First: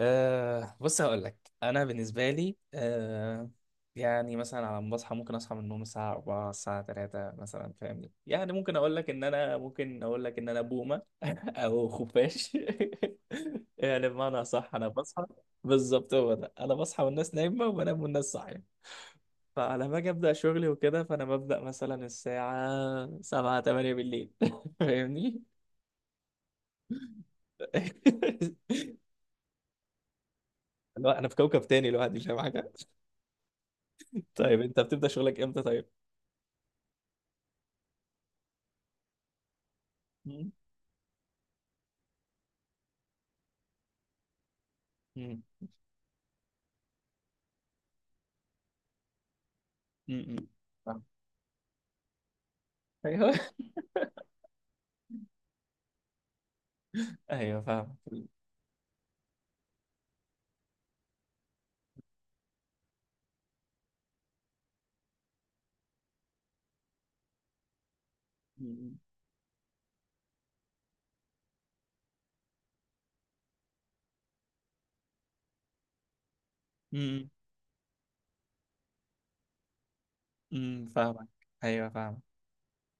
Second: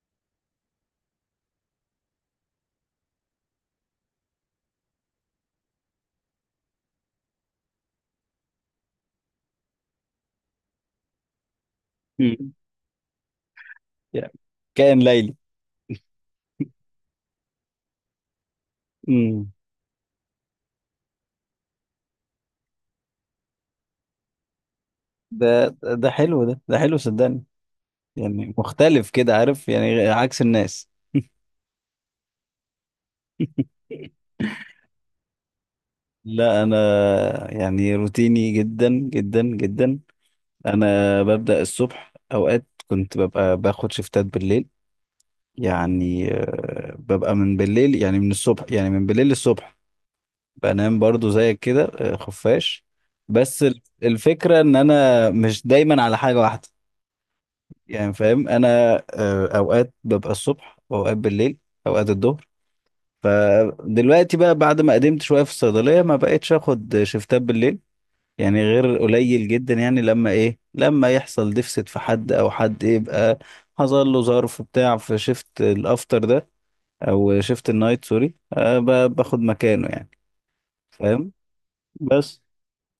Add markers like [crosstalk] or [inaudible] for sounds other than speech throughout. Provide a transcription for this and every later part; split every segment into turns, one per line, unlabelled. بص هقول لك انا بالنسبه لي يعني مثلا على ما بصحى ممكن اصحى من النوم الساعه 4 الساعه 3 مثلا فاهمني. يعني ممكن اقول لك ان انا بومه [laughs] او
مم.
خفاش. [laughs] يعني
يعني
بمعنى صح انا
كائن
بصحى.
ليلي.
بالظبط هو ده، انا بصحى والناس نايمه، وبنام والناس صاحيه.
مم.
فعلى ما اجي ابدا شغلي وكده فانا ببدا مثلا الساعه 7 8 بالليل [laughs] فاهمني.
ده ده حلو. ده حلو، صدقني. يعني
[laughs]
مختلف كده، عارف، يعني عكس الناس.
لا انا في كوكب تاني لوحدي مش فاهم حاجه. طيب انت بتبدا شغلك امتى طيب؟
لا، انا يعني روتيني جدا جدا جدا.
مم.
انا ببدأ الصبح، اوقات كنت ببقى باخد شفتات بالليل.
مم.
يعني ببقى من بالليل، يعني من الصبح، يعني من بالليل للصبح.
مم.
بنام
فاهم.
برضو زيك كده، خفاش.
ايوه.
بس
[laughs]
الفكرة ان انا مش دايما على حاجة واحدة.
ايوه فاهم.
يعني فاهم انا. اوقات ببقى الصبح واوقات بالليل، اوقات الظهر. فدلوقتي بقى بعد ما قدمت شويه في الصيدليه ما بقتش اخد شفتات بالليل، يعني
مم.
غير قليل جدا، يعني لما ايه لما يحصل ديفست في حد، او حد يبقى حصل له ظرف بتاع في شفت الافتر ده
مم.
او شفت النايت. سوري، باخد مكانه يعني.
مم. فاهمك.
فاهم.
ايوه فاهم.
بس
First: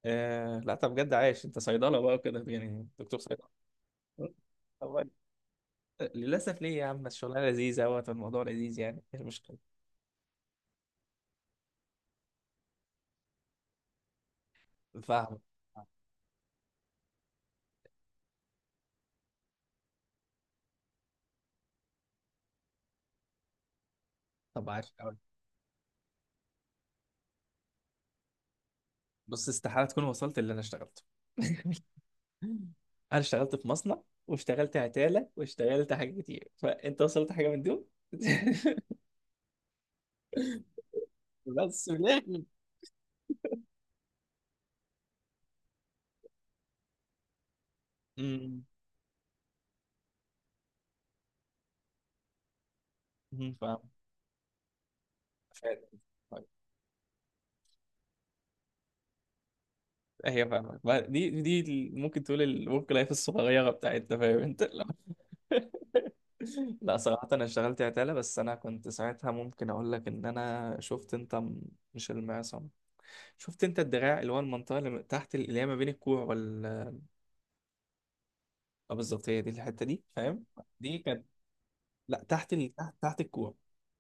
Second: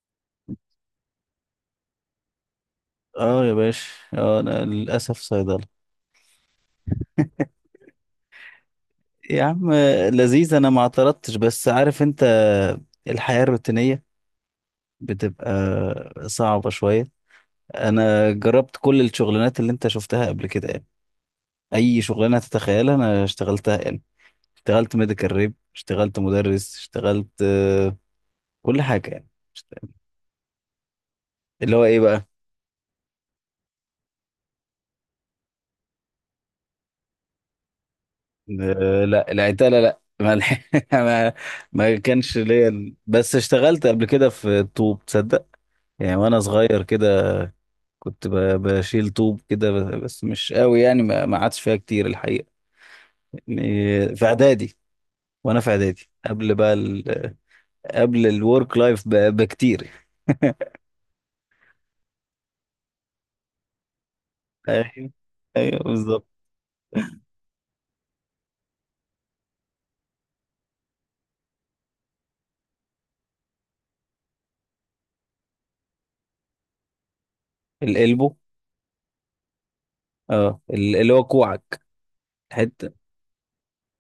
آه لا، طب بجد عايش؟ انت صيدله بقى وكده، يعني دكتور
اه يا
صيدله.
باشا، اه انا
طب،
للاسف صيدله.
للاسف ليه يا عم؟ الشغلانه لذيذه اهوت والموضوع لذيذ، يعني ايه
يا
المشكله؟
عم، لذيذ، انا ما اعترضتش، بس عارف انت، الحياة الروتينية
فاهم.
بتبقى صعبة شوية. انا جربت كل الشغلانات اللي انت شفتها قبل كده، يعني اي شغلانة تتخيلها انا اشتغلتها يعني.
طب، عايش
اشتغلت
أوي.
ميديكال ريب، اشتغلت مدرس، اشتغلت كل حاجة يعني.
بص، استحاله تكون وصلت اللي انا اشتغلته.
اللي هو
[laughs]
ايه بقى؟
انا اشتغلت في مصنع، واشتغلت عتاله، واشتغلت حاجات كتير، فانت وصلت حاجه من دول؟
لا، العتالة لا، ما الح- [laughs] ما
[laughs] بس في
ما كانش
الاخر.
ليا. بس اشتغلت قبل كده في طوب، تصدق؟ يعني وانا صغير كده كنت بشيل طوب كده، بس مش قوي، يعني ما عادش فيها كتير الحقيقه.
مهم. فاهم.
يعني في اعدادي، وانا
مش
في
عارف.
اعدادي
طيب،
قبل بقى قبل الورك لايف بكتير. [laughs]
هي فاهمة بقى دي. ممكن تقول الورك لايف الصغيرة بتاعتنا، فاهم انت؟ لا.
ايوه،
[laughs]
ايوه، بالظبط.
لا، صراحة انا اشتغلت عتالة، بس انا كنت ساعتها ممكن اقول لك ان انا شفت انت مش المعصم، شفت انت الدراع، اللي هو المنطقة اللي تحت اللي هي ما بين الكوع
القلبه.
اه بالظبط، هي دي الحتة دي، فاهم؟
اه، ال-
دي
اللي هو
كانت.
كوعك.
لا، تحت
حته
تحت الكوع.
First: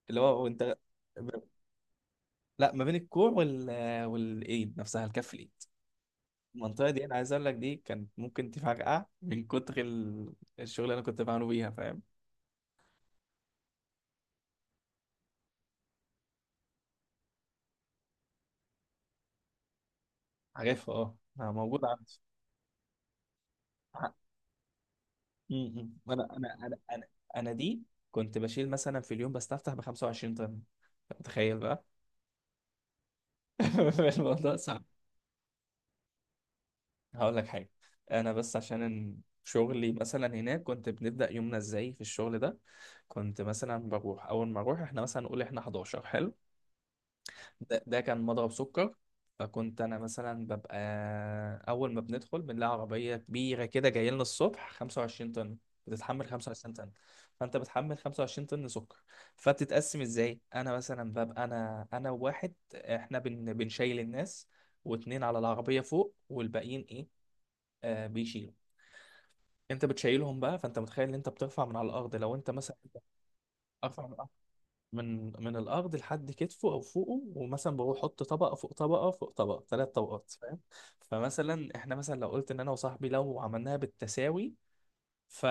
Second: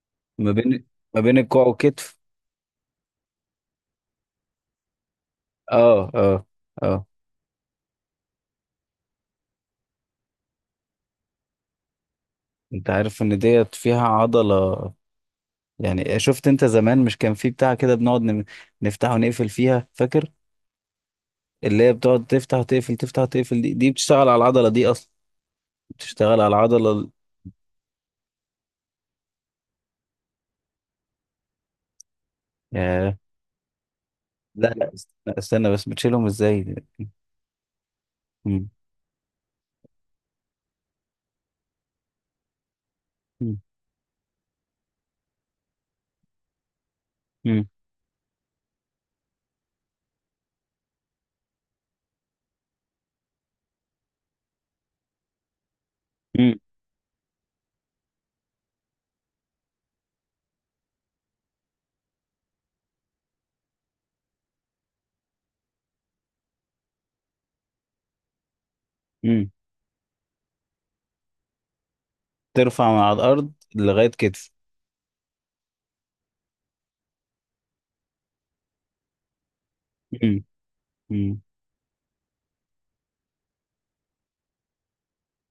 اللي هو
ما
وانت.
بين ما بين الكوع والكتف.
لا، ما بين الكوع والايد نفسها، الكف، الايد.
اه، اه،
المنطقة دي
اه،
أنا عايز أقول لك، دي كانت ممكن تفرقع من كتر الشغل اللي أنا كنت بعمله بيها، فاهم؟
انت عارف ان ديت فيها عضله؟ يعني شفت انت زمان، مش كان في بتاع كده بنقعد نفتح ونقفل فيها، فاكر؟
عارفها، اه.
اللي
موجود
هي
عندي.
بتقعد تفتح تقفل تفتح تقفل، دي
ع-
بتشتغل على العضلة دي أصلا.
م- م. أنا
بتشتغل على
أنا أنا
العضلة
أنا
ال-
أنا دي. كنت بشيل مثلا في اليوم بستفتح ب 25 طن، أنت متخيل بقى؟
ياه.
[laughs] الموضوع
لا
صعب.
لا، لا، استنى بس، بتشيلهم ازاي؟
هقول لك حاجة، أنا بس
مم.
عشان إن شغلي مثلا هناك. كنت بنبدأ يومنا إزاي في الشغل ده؟ كنت
مم.
مثلا بروح، أول ما أروح إحنا مثلا نقول إحنا 11، حلو؟
مم.
ده كان مضرب سكر. فكنت انا مثلا ببقى، اول ما بندخل بنلاقي عربيه كبيره كده جايه لنا الصبح 25 طن. بتتحمل
مم.
25 طن. فانت بتحمل 25 طن سكر. فبتتقسم ازاي؟ انا مثلا ببقى انا وواحد، احنا بنشيل الناس، واتنين على العربيه فوق، والباقيين ايه؟ بيشيلوا.
مم.
انت بتشيلهم بقى، فانت متخيل ان انت بترفع من على الارض. لو انت مثلا
ترفع من على الأرض
ارفع
لغاية كتف.
من الارض لحد كتفه او فوقه، ومثلا بروح احط طبقه فوق طبقه فوق طبقه، ثلاث طبقات،
مم.
فاهم؟
مم.
فمثلا احنا مثلا لو قلت ان انا وصاحبي لو عملناها بالتساوي ف.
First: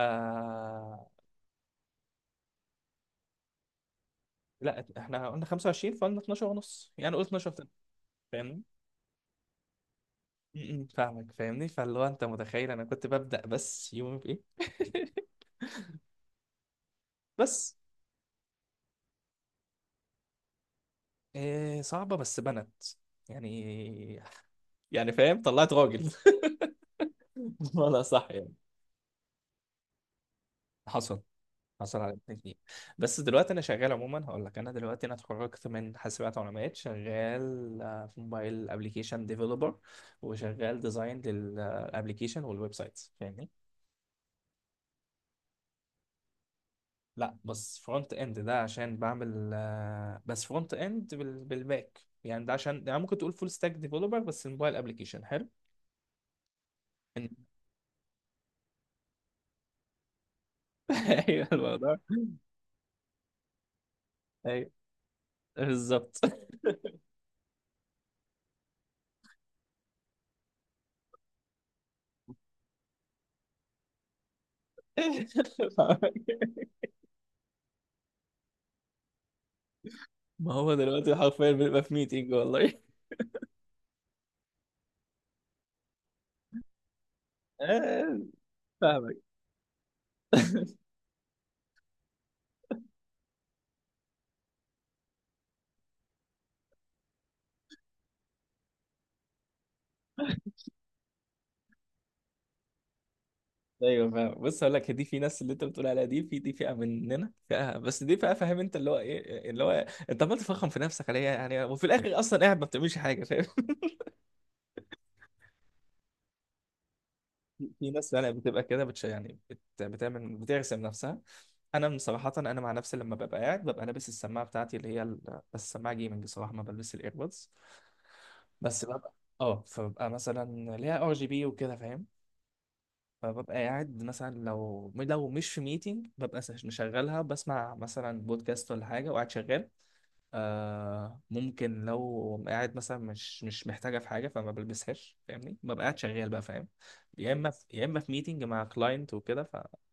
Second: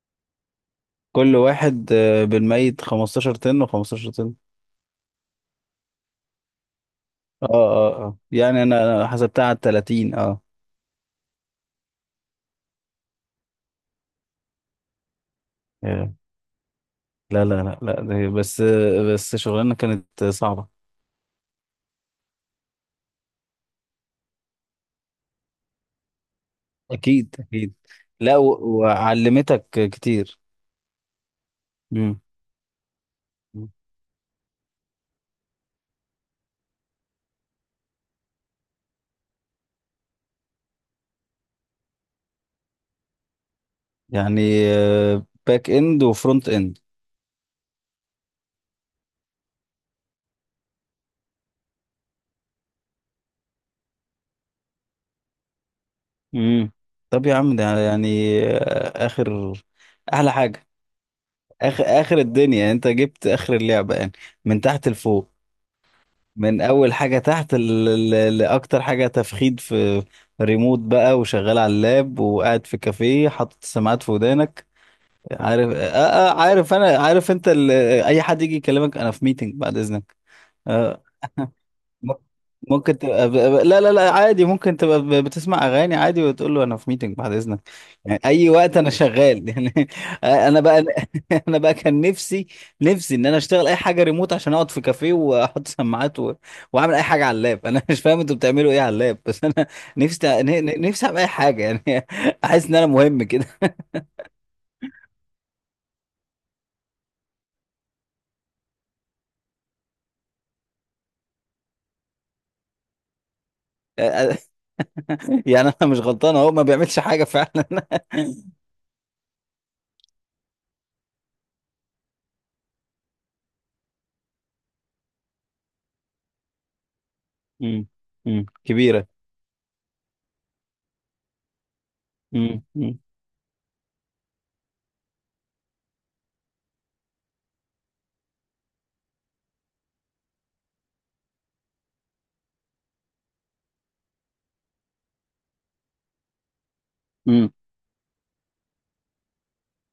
كل واحد بالميت 15 طن و15 طن.
لا احنا قلنا 25، فقلنا 12 ونص، يعني قلت
اه،
12 تاني،
اه، اه،
فاهمني.
يعني انا حسبتها على 30. اه.
م- م، فاهمك. فاهمني. فاللي هو انت متخيل انا كنت ببدأ بس يومي بايه. [laughs]
ياه. لا لا
بس.
لا لا، ده بس. بس شغلانة كانت صعبة.
إيه صعبة بس بنت، يعني. يعني فاهم، طلعت راجل.
اكيد، اكيد.
[laughs] ولا صح
لا
يعني.
وعلمتك كتير.
حصل. حصل على
مم.
2 جنيه. بس دلوقتي انا شغال، عموما هقول لك، انا دلوقتي انا اتخرجت من حاسبات ومعلومات، شغال في موبايل ابلكيشن ديفلوبر، وشغال ديزاين للابلكيشن والويب سايتس، فاهمني.
يعني باك اند وفرونت اند.
لا بس فرونت اند، ده عشان بعمل بس فرونت اند بالباك، يعني ده عشان يعني ممكن تقول فول ستاك ديفلوبر، بس الموبايل ابلكيشن حلو.
امم طب
إن-
يا عم، ده يعني اخر احلى حاجه،
[laughs] ايوه،
اخر
الموضوع.
اخر الدنيا، يعني انت جبت اخر اللعبه يعني. من
ايوه
تحت لفوق،
بالظبط.
من اول حاجه تحت لاكتر حاجه تفخيد في. ريموت بقى وشغال على اللاب، وقاعد في كافيه حاطط السماعات في ودانك، عارف؟
[laughs]
عارف انا، عارف انت. اي حد يجي يكلمك، انا في ميتنج بعد اذنك.
ما هو
آه،
دلوقتي حرفيا بنبقى في
م-
ميتنج والله.
ممكن تبقى. لا لا لا، عادي، ممكن تبقى بتسمع اغاني عادي، وتقول له انا في ميتنج بعد
[laughs]
اذنك.
آه،
يعني اي وقت انا
فاهمك.
شغال يعني. [laughs] انا بقى. [laughs] انا بقى كان نفسي ان انا اشتغل اي حاجه ريموت، عشان اقعد في كافيه واحط سماعات واعمل اي حاجه على اللاب. انا مش فاهم انتوا بتعملوا ايه على اللاب. [laughs] بس انا نفسي، نفسي اعمل اي حاجه يعني. [laughs] احس ان انا مهم كده.
ايوه فاهم. بص هقول لك، دي في ناس اللي انت بتقول عليها دي، في دي فئه مننا، فئه، بس دي فئه، فاهم انت اللي هو ايه اللي هو؟ انت عمال تفخم في نفسك عليها يعني، وفي الاخر اصلا قاعد ما بتعملش حاجه، فاهم؟ [laughs]
[laughs] يعني انا مش غلطان اهو، ما بيعملش حاجه فعلا.
في ناس يعني بتبقى كده يعني بتعمل، بترسم نفسها. انا من صراحه، انا مع نفسي لما ببقى قاعد ببقى لابس السماعه بتاعتي اللي هي بس السماعه جيمنج بصراحه، ما بلبس الايربودز.
[laughs] امم
بس
كبيره.
ببقى اه، فببقى مثلا ليها RGB وكده، فاهم.
امم
فببقى قاعد مثلا لو مش في ميتنج، ببقى مشغلها، بسمع مثلا بودكاست ولا حاجة وقاعد شغال. آه ممكن لو قاعد مثلا مش محتاجة في حاجة، فما بلبسهاش فاهمني، ببقى قاعد شغال بقى، فاهم.
امم
يا إما في ميتنج مع كلاينت وكده،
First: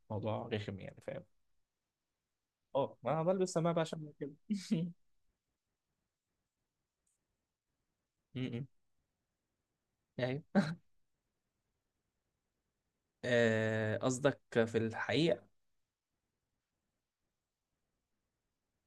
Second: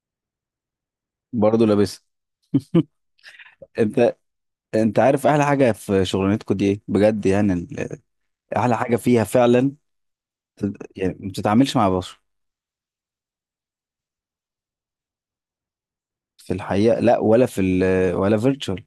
فموضوع رخم يعني، فاهم.
برضه لابس.
اه، ما أنا بلبس سماعة بقى عشان
انت
كده. [laughs]
انت عارف احلى حاجه في شغلانتكم دي ايه، بجد؟ يعني
م-م.
احلى حاجه فيها فعلا.
أيوه.
يعني ما بتتعاملش مع بشر.
قصدك في الحقيقة.
في الحقيقه، لا، ولا في ال، ولا فيرتشوال.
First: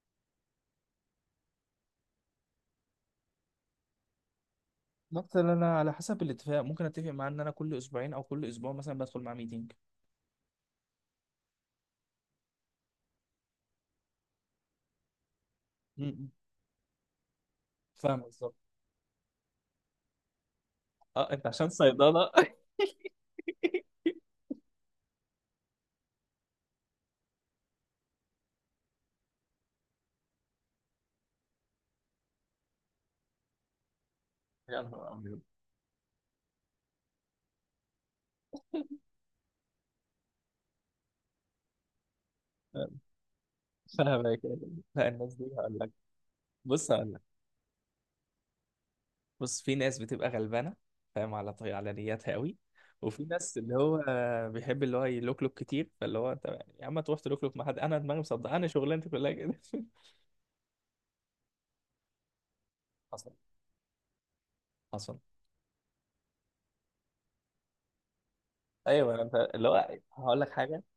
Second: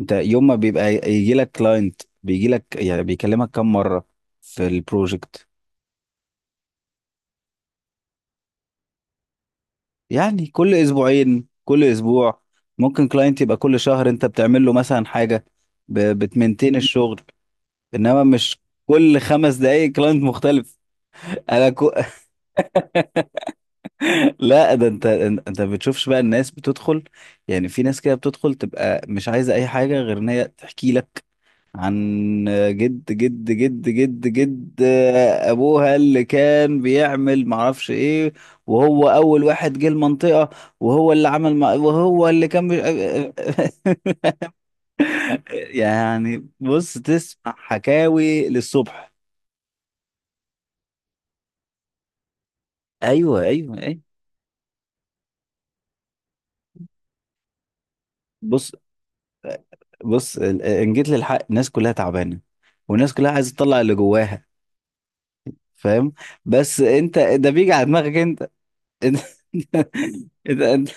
انت يوم ما بيبقى يجي لك كلاينت، بيجي لك يعني بيكلمك كم مره في البروجكت؟
مثلا انا على حسب الاتفاق ممكن اتفق معاه ان انا كل اسبوعين او كل اسبوع مثلا بدخل مع ميتنج.
يعني كل اسبوعين، كل اسبوع، ممكن كلاينت يبقى كل شهر. انت بتعمل له مثلا حاجه بتمنتين الشغل،
فاهم
انما
بالظبط.
مش كل 5 دقايق كلاينت مختلف.
اه انت عشان
انا.
صيدلة. [laughs]
لا، ده انت ما بتشوفش بقى الناس بتدخل. يعني في ناس كده بتدخل تبقى مش عايزه اي حاجه غير ان هي تحكي لك عن جد جد جد جد
يا
جد،
نهار ابيض.
ابوها اللي كان بيعمل معرفش ايه، وهو اول واحد جه المنطقه، وهو اللي عمل مع، وهو اللي كان.
فاهمك. لا الناس دي
[laughs]
هقول لك.
يعني
بص
بص
هقول لك.
تسمع حكاوي للصبح.
بص، في ناس بتبقى غلبانه، فاهم، على طي على نياتها قوي. وفي
ايوه،
ناس اللي
ايوه، ايوه.
هو بيحب اللي هو يلوكلوك كتير، فاللي هو انت يا عم تروح تلوكلوك مع حد؟ انا دماغي مصدق انا
بص،
شغلانتي كلها كده. [laughs]
بص، ان جيت للحق الناس كلها تعبانه، والناس كلها
حصل.
عايزه تطلع اللي جواها،
حصل.
فاهم؟ بس انت ده بيجي على دماغك انت. انت,
ايوه، انت اللي هو
[laughs]
هقول لك
انت,
حاجه.
انت.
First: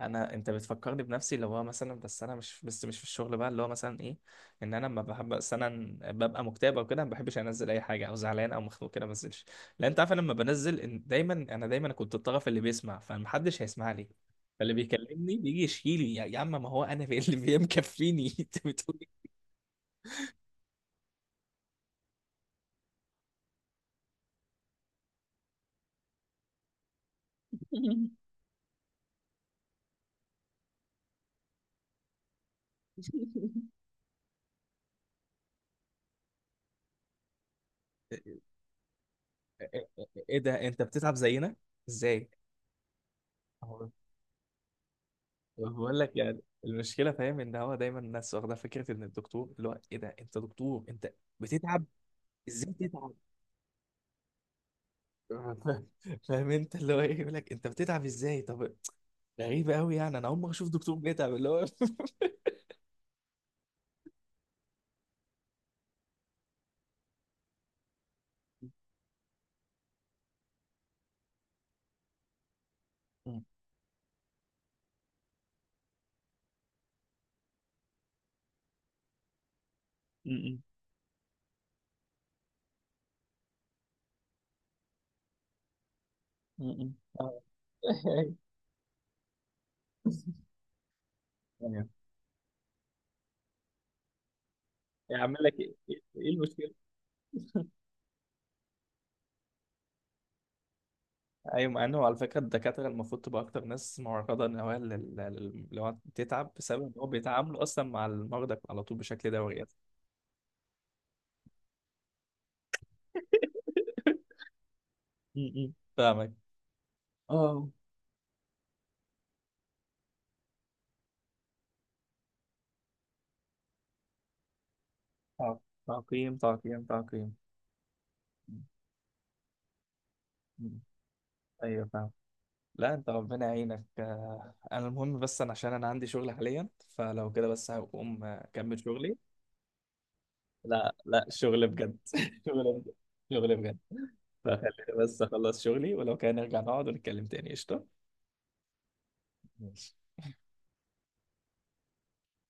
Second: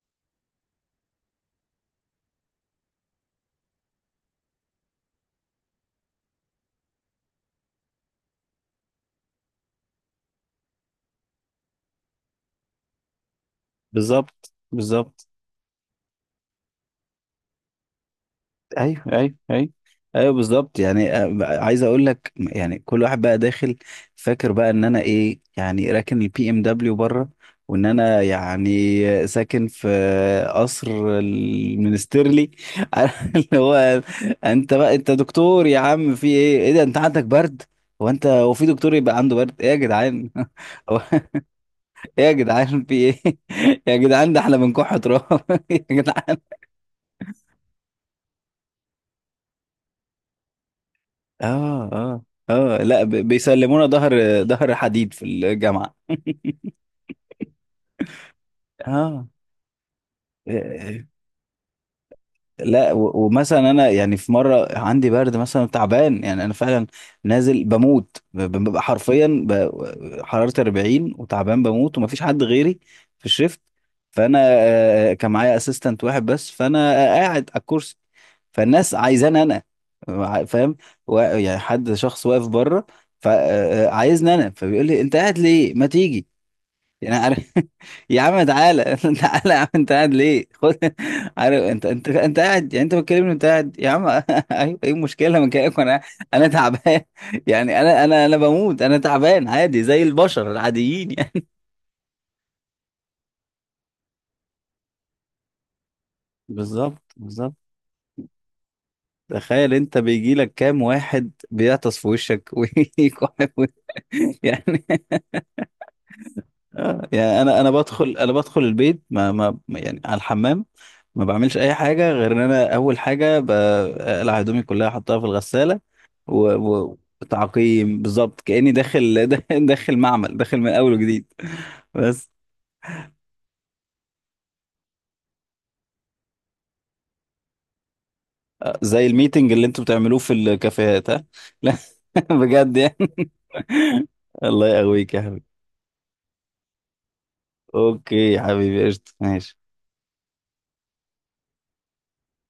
انا انت بتفكرني بنفسي، اللي هو مثلا بس انا مش، بس مش في الشغل بقى، اللي هو مثلا ايه، ان انا لما بحب مثلا ببقى مكتئب او كده ما بحبش انزل اي حاجه، او زعلان او مخنوق كده ما انزلش. لان انت عارف، أنا لما بنزل إن دايما، انا دايما كنت الطرف اللي بيسمع، فمحدش هيسمع لي.
بالظبط،
فاللي
بالظبط.
بيكلمني بيجي يشيلي، يا عم، ما هو انا [laughs] في اللي مكفيني. [laughs] انت بتقول
ايوه، ايوه، ايوه، ايوه، بالظبط. يعني عايز اقول لك يعني كل واحد بقى داخل، فاكر بقى ان انا ايه، يعني راكن البي ام دبليو بره، وان
ايه؟
انا يعني ساكن في قصر المنسترلي. [laughs] اللي
[laughs]
هو، انت بقى انت دكتور يا عم، في ايه ايه ده، انت عندك برد؟ هو انت، هو في دكتور يبقى عنده برد،
إيه،
ايه يا
إيه، إيه،
جدعان؟
إيه ده، انت بتتعب
[laughs]
زينا؟
ايه
ازاي؟
يا جدعان في ايه؟ [laughs] يا جدعان ده احنا بنكح تراب، [laughs] يا
بقول لك
جدعان.
يعني المشكله، فاهم، ان هو دايما الناس واخده فكره ان الدكتور اللي هو ايه، ده انت دكتور، انت
اه،
بتتعب
اه،
ازاي؟
اه، لا،
تتعب؟
بيسلمونا ظهر حديد في
[laughs]
الجامعة.
فاهم انت اللي هو ايه، يقول لك انت بتتعب ازاي طب.
اه،
غريبه قوي، يعني انا اول مره اشوف دكتور بيتعب، اللي هو. [laughs]
لا ومثلا انا يعني في مره عندي برد مثلا، تعبان، يعني انا فعلا نازل بموت، ببقى حرفيا حرارتي 40 وتعبان بموت، ومفيش حد غيري في
م-
الشيفت. فانا كان معايا اسيستنت واحد بس، فانا قاعد على الكرسي. فالناس عايزاني انا،
م-
فاهم؟ يعني حد شخص واقف بره، فعايزني انا، فبيقول لي انت قاعد ليه، ما تيجي؟
م-
يعني
آه.
عارف، [laughs] يا
[laughs]
عم تعالى، [laughs] تعالى يا عم، انت قاعد ليه، خد. [laughs] عارف، انت
أيوة.
انت انت قاعد، يعني انت بتكلمني انت قاعد يا عم. [laughs] ايوه، ايه
يعمل
المشكله من
لك ايه،
كلامك؟ انا
إيه
انا
المشكله؟
تعبان، [laughs] يعني انا بموت، انا تعبان عادي زي البشر العاديين يعني.
ايوه، مع انه على فكره الدكاتره المفروض تبقى اكتر ناس معرضه، ان هو اللي هو
[laughs]
تتعب، بسبب ان
بالظبط،
هو
بالظبط.
بيتعاملوا اصلا مع المرضى على طول بشكل دوري.
تخيل
[laughs]
انت بيجي لك كام واحد بيعطس في وشك، [laughs] ويكحف يعني
م. فاهمك.
يعني انا
اه.
انا بدخل انا بدخل البيت، يعني على الحمام ما بعملش اي حاجه غير ان انا اول حاجه بقلع هدومي كلها احطها في
آه.
الغساله.
تعقيم،
و...
تعقيم،
و...
تعقيم.
تعقيم بالظبط،
م-
كاني داخل [laughs] داخل معمل، داخل
م.
من اول وجديد.
ايوه فاهم.
بس
لا انت ربنا يعينك. انا المهم، بس انا عشان انا عندي شغل حاليا، فلو كده بس هقوم اكمل
زي
شغلي.
الميتنج اللي انتوا بتعملوه في
لا
الكافيهات، ها.
لا، شغل
لا. [laughs]
بجد. [laughs] شغل
بجد
بجد.
يعني.
شغل بجد.
[laughs] الله
فخليني
يقويك
بس
يا حبيبي.
اخلص شغلي، ولو كان نرجع نقعد ونتكلم تاني، قشطة.
اوكي يا حبيبي، قشطه، ماشي.
ماشي.